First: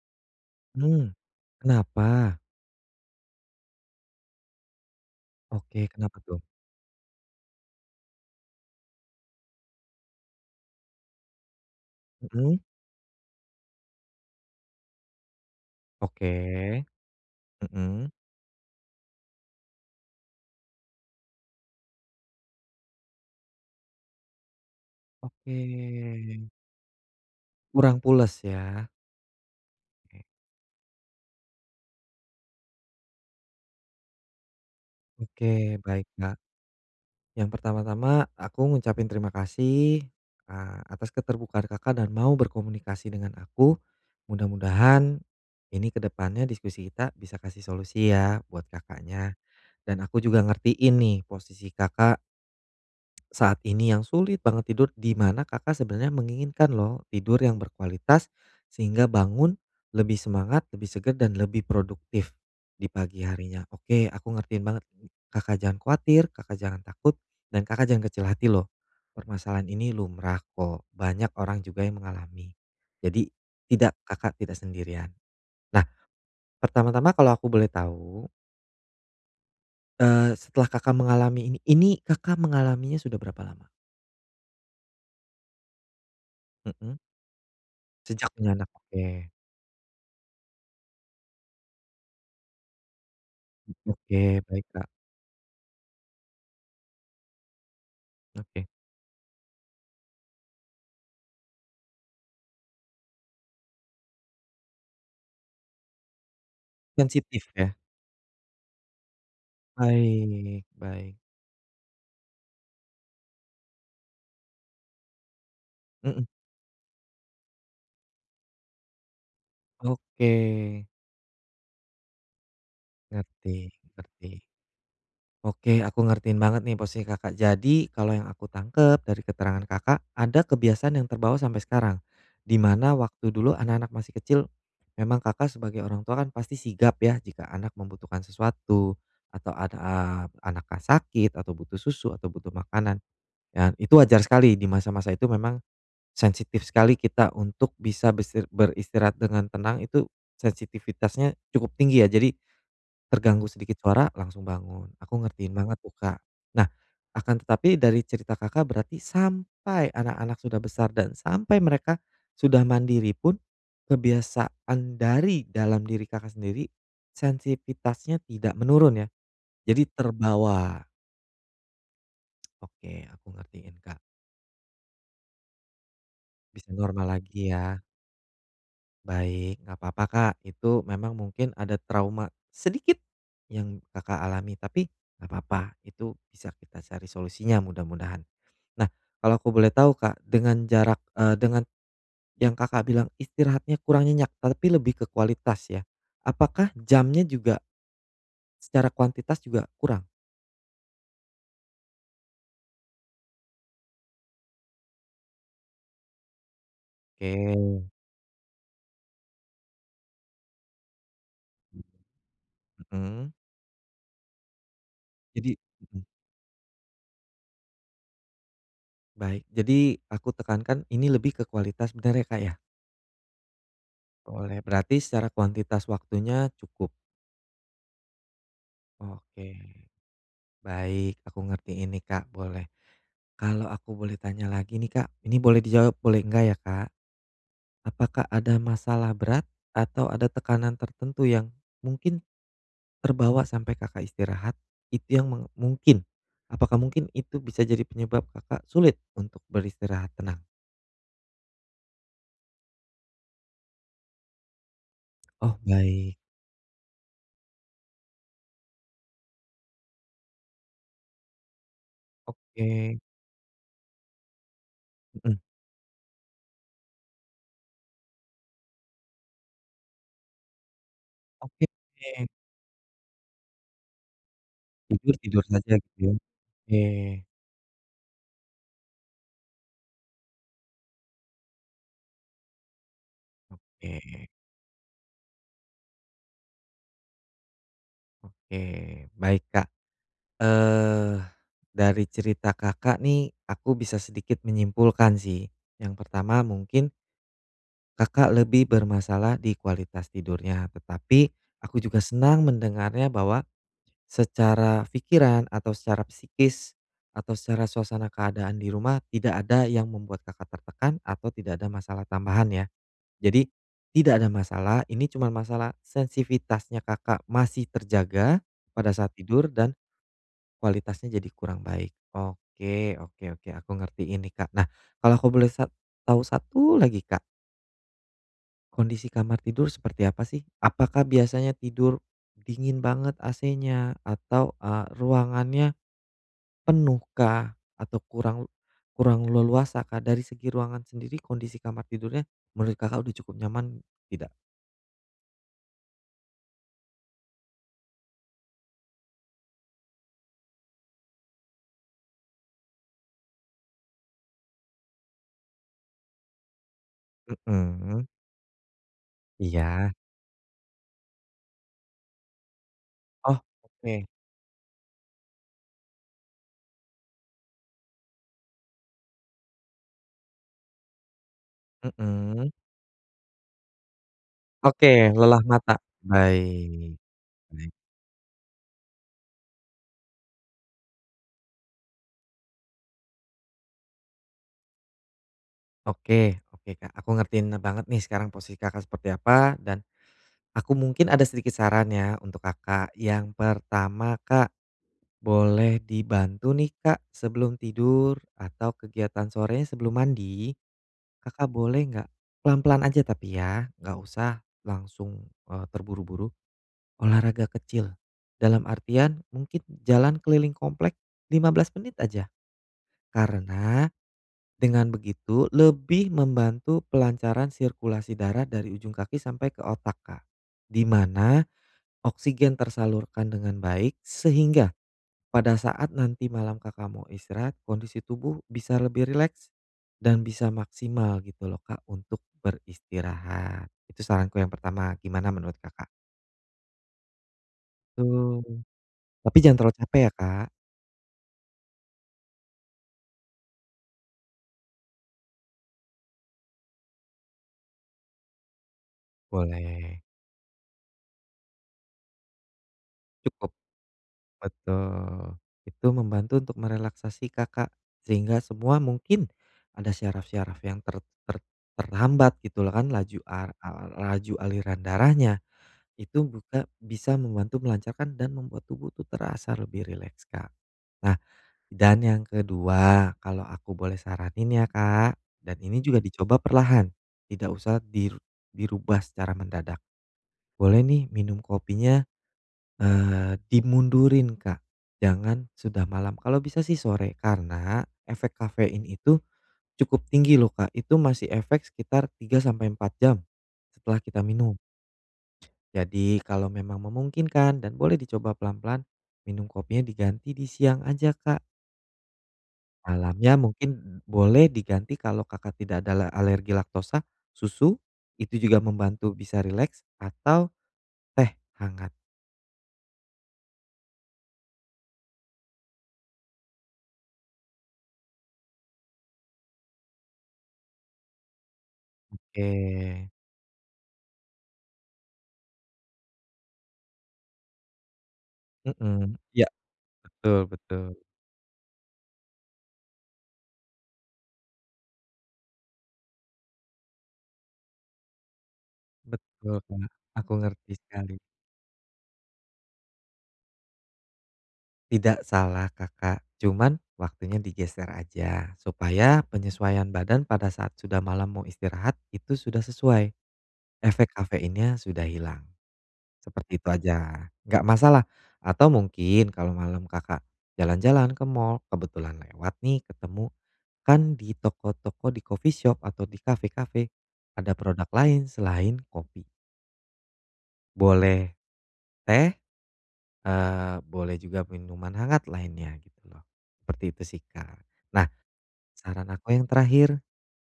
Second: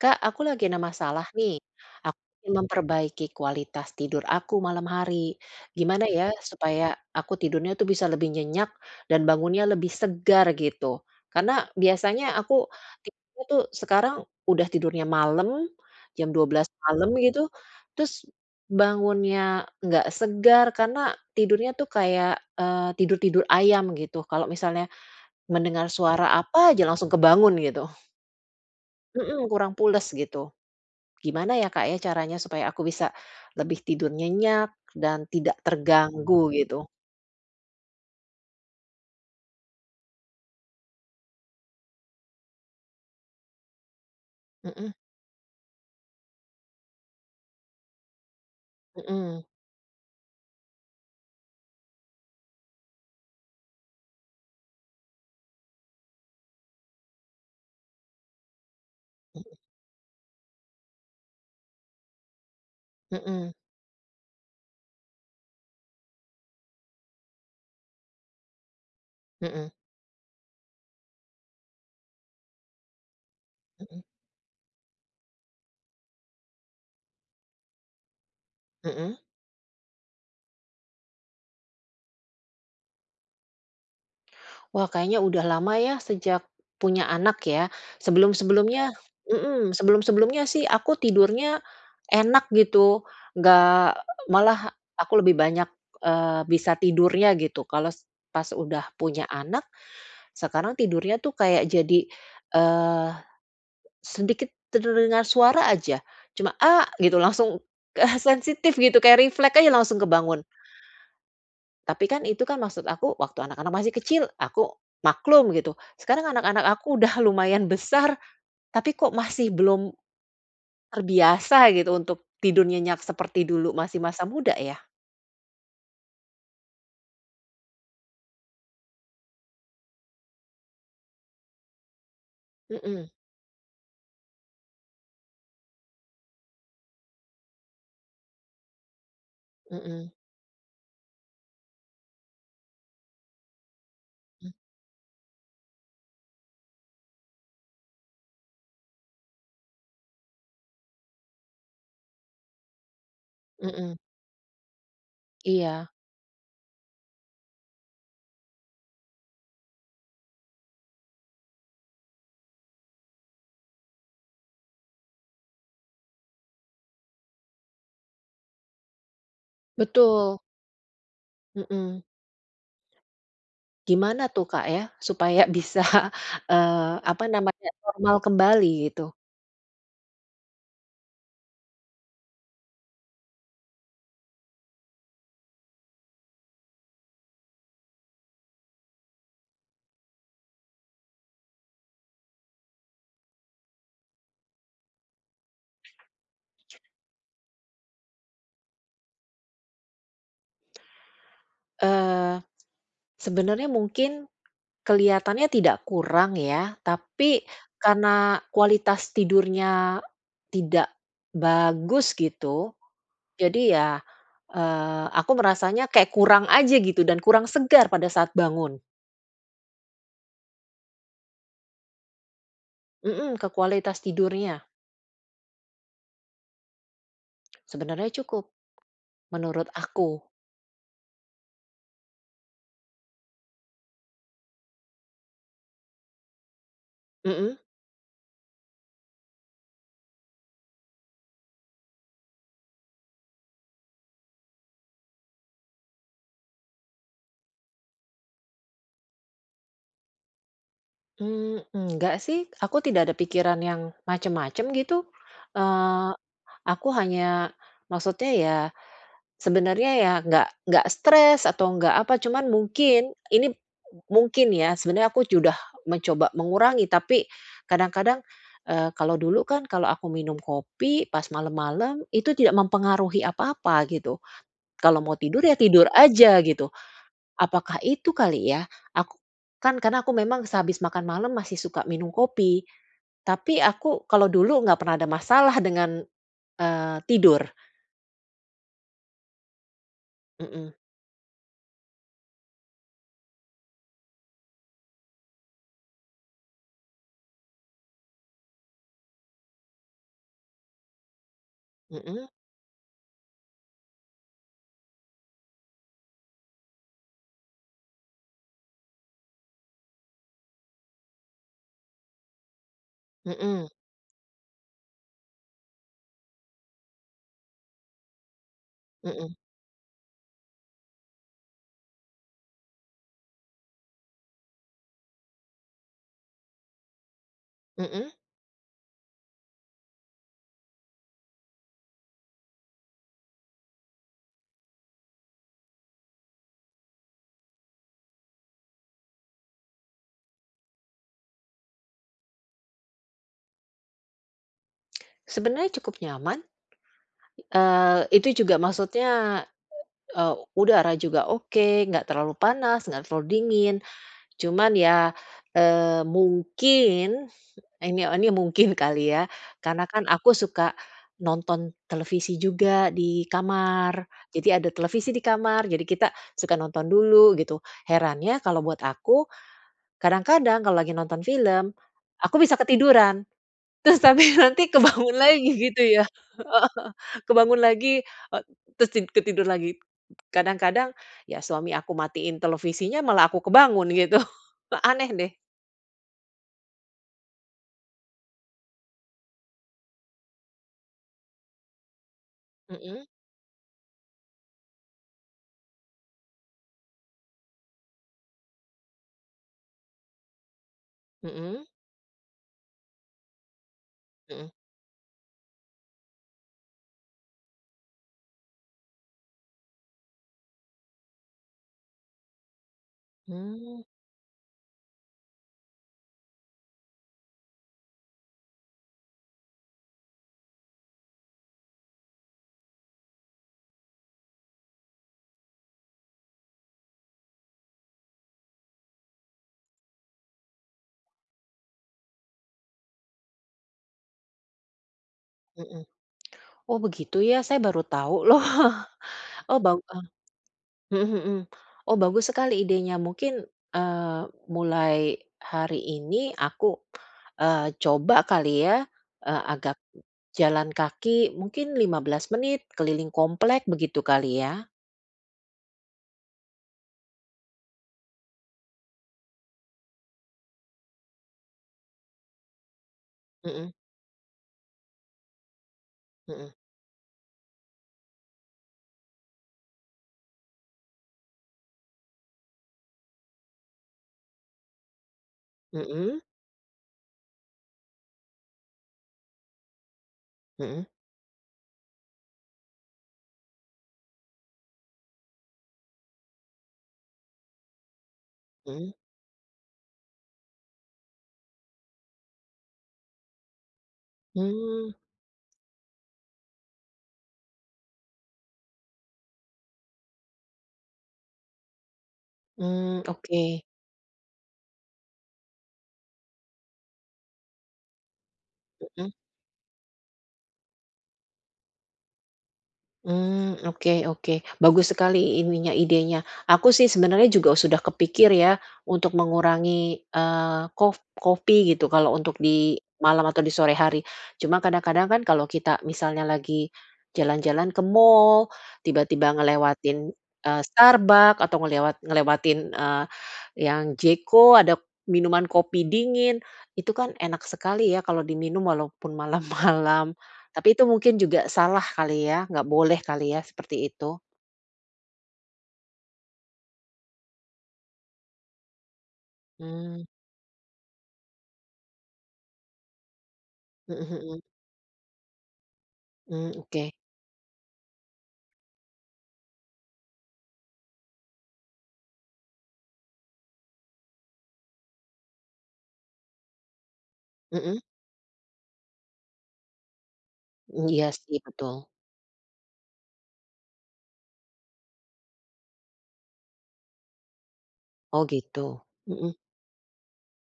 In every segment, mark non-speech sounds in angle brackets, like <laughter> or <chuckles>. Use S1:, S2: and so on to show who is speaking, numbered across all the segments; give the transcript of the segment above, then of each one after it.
S1: Kak, aku lagi ada
S2: Mmm.
S1: masalah, nih, aku
S2: Kenapa?
S1: memperbaiki kualitas tidur aku malam hari.
S2: Oke.
S1: Gimana
S2: Kenapa,
S1: ya
S2: tuh?
S1: supaya aku tidurnya itu bisa lebih nyenyak dan bangunnya lebih segar gitu? Karena biasanya aku
S2: Mhm.
S1: tipe, tuh, sekarang udah tidurnya malam, jam 12:00
S2: Oke.
S1: malam gitu.
S2: Mhm.
S1: Terus bangunnya nggak segar. Karena tidurnya itu kayak, eee, tidur-tidur ayam gitu. Kalau misalnya
S2: Oke.
S1: mendengar suara apa aja langsung kebangun gitu.
S2: Kurang pules, ya?
S1: Mhm, kurang pules
S2: Oke.
S1: gitu. Gimana, ya, Kak, ya, caranya supaya aku bisa lebih tidur nyenyak dan tidak
S2: Oke. Baik, Kak.
S1: terganggu gitu?
S2: Yang pertama-tama aku ngucapin terima kasih, eee, atas keterbukaan Kakak dan mau berkomunikasi dengan aku.
S1: Mhm.
S2: Mudah-mudahan ini ke depannya diskusi kita bisa kasih solusi, ya, buat Kakaknya.
S1: Mhm.
S2: Dan aku juga ngertiin posisi Kakak, saat ini yang sulit banget tidur di mana Kakak sebenarnya menginginkan lho, tidur yang berkualitas sehingga
S1: Mhm.
S2: bangun lebih semangat, lebih segar dan lebih produktif di pagi
S1: Mhm.
S2: harinya. Oke, aku ngertiin banget. Kakak jangan khawatir, Kakak jangan takut, dan Kakak jangan kecil hati loh. Permasalahan
S1: Mhm.
S2: ini lumrah, kok. Banyak orang juga yang mengalami. Jadi tidak
S1: Mhm.
S2: Kakak tidak sendirian. Nah. Pertama-tama kalau aku boleh tahu
S1: Heeh.
S2: Eee, setelah Kakak mengalami ini ini Kakak mengalaminya sudah berapa lama?
S1: Wah, kayaknya udah lama ya, sejak
S2: Mhm.
S1: punya anak ya,
S2: Sejak punya anak?
S1: sebelum-sebelumnya
S2: Oke.
S1: mhm, sebelum-sebelumnya sih, aku tidurnya enak gitu, enggak e
S2: Oke. Baik,
S1: malah
S2: Kak.
S1: aku lebih banyak, eee, bisa tidurnya gitu. Kalau se pas
S2: Oke.
S1: udah punya anak, sekarang tidurnya itu kayak jadi, eee, sedikit terdengar suara aja cuma "A", gitu
S2: Sensitif
S1: langsung
S2: ya?
S1: ah sensitif gitu kayak refleks aja langsung kebangun.
S2: Baik, baik.
S1: Tapi kan, itu kan, maksud aku waktu anak-anak masih kecil aku maklum gitu.
S2: Mhm.
S1: Sekarang anak-anak aku udah lumayan besar, tapi kok masih belum
S2: Oke.
S1: terbiasa gitu untuk tidur nyenyak seperti
S2: Ngerti,
S1: dulu masih masa
S2: ngerti.
S1: muda ya.
S2: Oke, aku ngertiin banget nih, posisi Kakak. Jadi, kalau yang aku tangkap dari keterangan Kakak ada kebiasaan yang terbawa sampai sekarang. Di mana
S1: Mhm.
S2: waktu dulu anak-anak masih kecil, memang Kakak sebagai orang tua kan pasti sigap ya, jika anak membutuhkan sesuatu atau an a
S1: Mhm.
S2: anaknya sakit atau butuh susu atau butuh makanan, dan itu wajar
S1: Huh.
S2: sekali di masa-masa itu memang sensitif sekali kita untuk bisa besir beristirahat dengan tenang itu, sensitivitasnya cukup tinggi ya. Jadi, terganggu sedikit
S1: Mhm.
S2: suara langsung bangun. Aku ngertiin banget
S1: Iya.
S2: tuh Kak. Nah, akan tetapi dari cerita Kakak berarti sampai anak-anak sudah besar dan sampai mereka sudah mandiri pun kebiasaan dari dalam diri Kakak sendiri sensitivitasnya tidak menurun ya? Jadi
S1: Betul.
S2: terbawa.
S1: Mmm.
S2: Oke, aku ngertiin, Kak.
S1: Gimana tuh, Kak, ya supaya bisa,
S2: Bisa
S1: eee,
S2: normal
S1: apa
S2: lagi
S1: namanya,
S2: ya.
S1: normal kembali gitu?
S2: Baik, nggak papa, Kak, itu memang mungkin ada trauma sedikit yang Kakak alami tapi nggak papa, itu bisa kita cari solusinya mudah-mudahan. Nah, kalau aku boleh tahu, Kak, dengan jarak eee, dengan yang Kakak bilang istirahatnya kurang nyenyak, tapi lebih ke kualitas ya. Apakah jamnya juga secara kuantitas juga kurang?
S1: Eee, sebenernya mungkin kelihatannya tidak kurang ya, tapi
S2: Oke.
S1: karena kualitas tidurnya tidak bagus gitu.
S2: Mmm.
S1: Jadi ya, eee, aku
S2: Jadi
S1: merasanya
S2: mmm.
S1: kayak kurang aja gitu dan kurang segar pada saat bangun.
S2: Baik. Jadi, aku tekankan ini lebih ke kualitas, bener ya, Kak, ya?
S1: Mmm, ke kualitas
S2: Boleh,
S1: tidurnya.
S2: berarti secara kuantitas waktunya cukup.
S1: Sebenernya cukup,
S2: Oke,
S1: menurut aku.
S2: baik. Aku ngertiin nih, Kak, boleh. Kalau aku boleh tanya lagi nih, Kak ini boleh dijawab, boleh enggak ya, Kak.
S1: Mmm.
S2: Apakah ada masalah berat atau ada tekanan tertentu yang mungkin terbawa sampai Kakak istirahat? Itu yang meng mungkin, apakah mungkin itu bisa jadi penyebab Kakak sulit untuk beristirahat tenang?
S1: Mmm, enggak sih, aku tidak ada pikiran yang macem-macem gitu,
S2: Oh,
S1: eee,
S2: baik.
S1: aku hanya maksudnya ya sebenernya ya nggak nggak stres atau nggak apa. Cuman
S2: Oke.
S1: mungkin ini m mungkin ya, sebenernya aku
S2: Mhm.
S1: sudah mencoba mengurangi, tapi kadang-kadang, eee, kalau dulu kan kalau aku minum kopi pas
S2: Oke.
S1: malem-malem itu tidak mempengaruhi apa-apa gitu, kalau
S2: Tidur
S1: mau tidur
S2: tidur
S1: ya
S2: saja
S1: tidur
S2: gitu ya?
S1: aja, gitu.
S2: Oke.
S1: Apakah itu kali ya? Aku kan karena aku memang sehabis makan malam masih suka minum kopi, tapi aku
S2: Oke.
S1: kalau dulu nggak pernah ada masalah dengan, eee, tidur.
S2: Oke, baik, Kak,
S1: Mhm.
S2: eh dari cerita Kakak nih aku bisa sedikit menyimpulkan sih, yang pertama mungkin Kakak lebih bermasalah di kualitas tidurnya, tetapi aku juga
S1: Mhm.
S2: senang mendengarnya bahwa secara pikiran atau secara psikis atau secara suasana keadaan di rumah, tidak ada yang membuat Kakak tertekan atau tidak ada masalah tambahan ya. Jadi
S1: Mhm.
S2: tidak ada masalah, ini cuman masalah sensivitasnya Kakak masih terjaga pada saat
S1: Mhm.
S2: tidur dan kualitasnya jadi kurang baik. Oke oke oke, aku ngertiin nih, Kak. Nah kalau aku boleh sa tahu satu lagi Kak
S1: Mhm.
S2: Kondisi kamar tidur seperti apa, sih? Apakah biasanya tidur, dingin banget AC-nya, atau, eee, ruangannya. penuh kah? Atau kurang kurang leluasa, kah? Dari segi ruangan sendiri kondisi kamar tidurnya, menurut Kakak sudah cukup nyaman tidak?
S1: Sebenernya cukup nyaman. Eee, itu juga maksudnya, e eee, udara juga oke, enggak terlalu panas, enggak terlalu dingin. Cuman ya, eee, mungkin
S2: Mhm,
S1: ini
S2: mmm.
S1: ini mungkin kali ya, karena
S2: Iya.
S1: kan aku suka nonton televisi juga di
S2: Oh, oke.
S1: kamar. Jadi, ada televisi di kamar, jadi kita suka nonton dulu, gitu. Herannya kalau buat aku, kadang-kadang kalau lagi nonton film, aku
S2: Mmm.
S1: bisa ketiduran. Terus, tapi nanti
S2: Oke,
S1: kebangun
S2: lelah
S1: lagi
S2: mata.
S1: gitu ya, heeh heeh.
S2: Baik.
S1: Kebangun
S2: Baik.
S1: lagi, e terus tid ketidur lagi. Kadang-kadang, ya, suami aku matiin televisinya, malah aku kebangun gitu. <chuckles> Aneh deh.
S2: Oke, oke, Kak, aku ngertiin ne banget nih sekarang posisi Kakak seperti apa, dan aku mungkin ada sedikit saran ya, untuk Kakak.
S1: Mhm.
S2: Yang pertama Kak, boleh dibantu nih Kak, sebelum tidur atau kegiatan sorenya sebelum mandi, Kakak
S1: Mhm.
S2: boleh enggak pelan-pelan aja tapi ya, enggak usah
S1: Mhm.
S2: langsung, eee, terburu-buru, olahraga kecil. Dalam artian, mungkin jalan keliling komplek 15 menit aja.
S1: Hmm.
S2: Karena, dengan begitu lebih membantu pelancaran sirkulasi darah dari ujung kaki sampai ke otak, Kak. Di mana oksigen tersalurkan dengan baik, sehingga pada saat nanti malam Kakak mau istirahat, kondisi tubuh bisa lebih rileks, dan bisa maksimal gitu loh Kak, untuk beristirahat. Itu saranku yang pertama. Gimana menurut
S1: Mhm.
S2: Kakak?
S1: Oh, begitu, ya? Saya baru tahu loh.
S2: Itu. Tapi jangan
S1: Oh,
S2: terlalu
S1: bau a
S2: capek ya, Kak.
S1: mhm mhm. Oh, bagus sekali idenya. Mungkin, eee, mulai hari ini aku, eee, coba kali ya, eee, agak
S2: Boleh.
S1: jalan kaki mungkin 15 menit keliling
S2: Cukup.
S1: komplek, begitu kali, ya?
S2: Betul. Itu membantu untuk merelaksasi Kakak, sehingga semua mungkin ada syaraf-syaraf yang ter ter terhambat gitu loh, kan laju ar
S1: Mhm.
S2: ar laju aliran darahnya. Itu
S1: Mhm.
S2: juga bisa membantu melancarkan dan membuat tubuh itu terasa lebih rileks, Kak. Nah, dan yang kedua, kalau aku boleh saranin ya, Kak dan ini juga
S1: Mhm.
S2: dicoba perlahan, tidak usah dir dirubah secara mendadak. Boleh
S1: Mhm.
S2: nih minum kopinya, eee, dimundurin, Kak, jangan sudah malam. Kalau bisa sih sore. Karena efek kafein
S1: Mhm.
S2: itu cukup tinggi loh, Kak. Itu masih efek sekitar 3, sampai 4 jam, setelah kita minum.
S1: Hmm.
S2: Jadi, kalau memang memungkinkan dan boleh dicoba pelan-pelan minum kopinya diganti di siang aja, Kak.
S1: Mmm,
S2: Malamnya
S1: oke.
S2: mungkin boleh diganti kalau Kakak tidak ada la alergi laktosa, susu, itu juga
S1: Mmm.
S2: membantu bisa rileks, atau teh hangat.
S1: Mmm. Oke oke. Bagus sekali ininya idenya. Aku sih sebenernya juga sudah kepikir ya untuk mengurangi, eee, kof kopi gitu kalau untuk di
S2: Oke.
S1: malam atau di sore hari. Cuma kadang-kadang kan kalau kita misalnya lagi jalan-jalan ke mall,
S2: Mmm.
S1: tiba-tiba
S2: Iya.
S1: ngelewatin,
S2: Betul
S1: eee,
S2: betul.
S1: Starbucks, atau ngelewat ngelewatin, eee, yang J.CO ada minuman kopi dingin. Itu kan enak sekali ya kalau diminum walaupun
S2: Betul, Kak.
S1: malam-malam.
S2: Aku ngerti
S1: Tapi itu
S2: sekali.
S1: mungkin juga salah kali ya, nggak boleh kali ya seperti itu?
S2: Tidak salah Kakak, cuman waktunya digeser aja. Supaya penyesuaian
S1: Mmm.
S2: badan pada saat sudah malam mau istirahat itu sudah sesuai, efek
S1: Mhm mhm.
S2: kafeinnya sudah hilang,
S1: Mmm.
S2: seperti itu
S1: Oke.
S2: aja. Enggak masalah atau mungkin kalau malam Kakak jalan-jalan ke mall kebetulan lewat nih ketemu, kan di toko-toko di coffee shop atau di kafe-kafe ada
S1: Mmm.
S2: produk lain selain kopi.
S1: Mmm, iya
S2: Boleh,
S1: sih, betul.
S2: teh, eee, boleh juga minuman hangat lainnya gitu loh. Seperti itu sih, Kak. Nah,
S1: Oh gitu.
S2: saran aku
S1: Mhm.
S2: yang terakhir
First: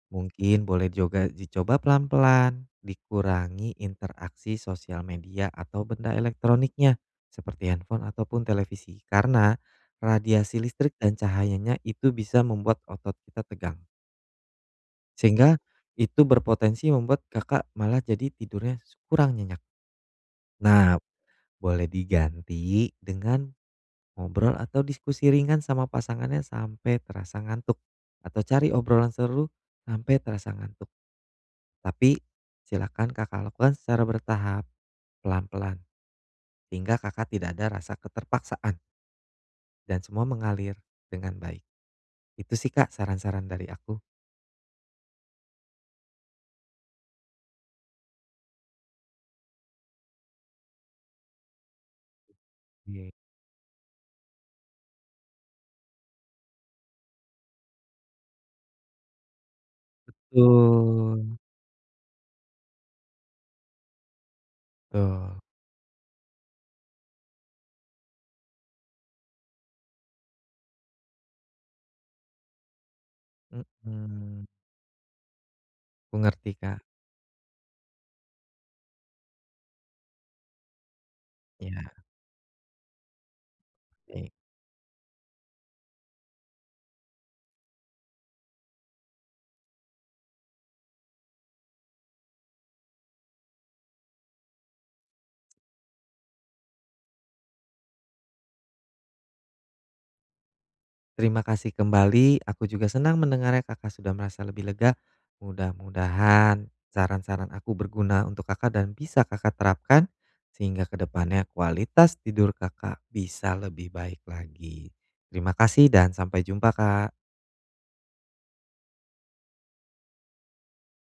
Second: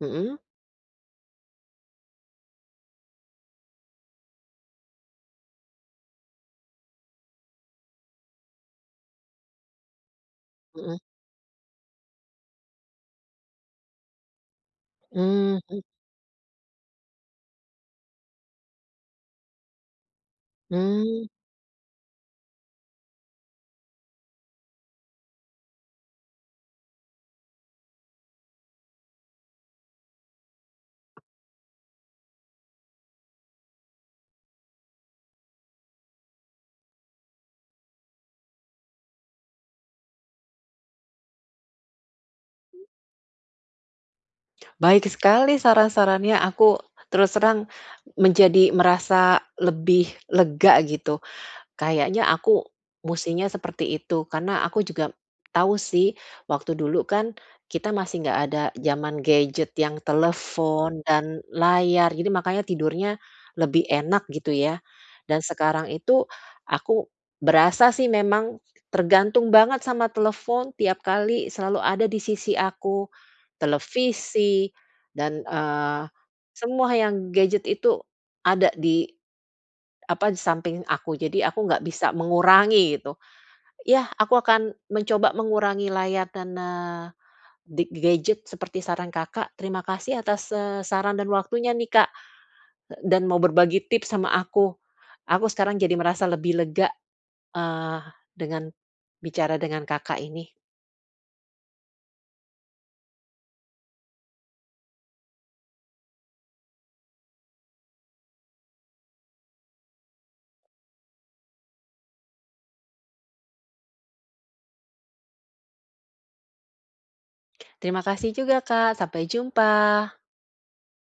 S1: Mhm.
S2: mungkin boleh juga dicoba pelan-pelan, dikurangi interaksi sosial media atau benda elektroniknya seperti handphone ataupun televisi. Karena radiasi listrik
S1: Mhm.
S2: dan cahayanya itu bisa membuat otot kita tegang. Sehingga
S1: Mmm, mhm.
S2: itu berpotensi membuat, Kakak malah jadi tidurnya s kurang nyenyak. Nah,
S1: Mmm.
S2: boleh diganti dengan ngobrol atau diskusi ringan sama pasangannya sampai terasa ngantuk, atau cari obrolan seru sampai terasa ngantuk. Tapi, silakan Kakak lakukan secara bertahap, pelan-pelan. Sehingga, Kakak tidak ada rasa keterpaksaan. Dan semua mengalir dengan baik. Itu sih, Kak, saran-saran dari aku.
S1: Baik sekali saran-sarannya, aku terus terang, menjadi merasa lebih lega gitu. Kayaknya aku
S2: Iya.
S1: mestinya seperti itu. Karena aku juga tahu sih waktu dulu kan, kita masih enggak ada zaman gadget yang telepon
S2: Betul.
S1: dan layar. Jadi makanya tidurnya lebih enak gitu ya. Dan
S2: Betul.
S1: sekarang itu, aku berasa sih memang tergantung banget sama telepon, tiap kali selalu ada di sisi aku,
S2: Mhm.
S1: televisi dan, eee,
S2: Aku ngerti Kak.
S1: semua yang gadget itu ada di, apa, di samping aku. Jadi aku enggak
S2: Iya.
S1: bisa mengurangi gitu. Yah,
S2: Baik.
S1: aku akan mencoba mengurangi layar dan, eee, di gadget seperti saran Kakak. Terima kasih atas, eee, saran dan waktunya nih, Kak, d dan mau berbagi tips sama aku. Aku sekarang jadi merasa lebih lega, eee, dengan bicara dengan Kakak ini.
S2: Terima kasih kembali. Aku juga senang mendengarnya, Kakak sudah merasa lebih lega. Mudah-mudahan saran-saran aku berguna untuk Kakak dan bisa Kakak terapkan, sehingga ke depannya kualitas tidur Kakak, bisa lebih baik lagi. Terima kasih dan sampai jumpa, Kak.
S1: Terima kasih juga Kak. Sampai jumpa.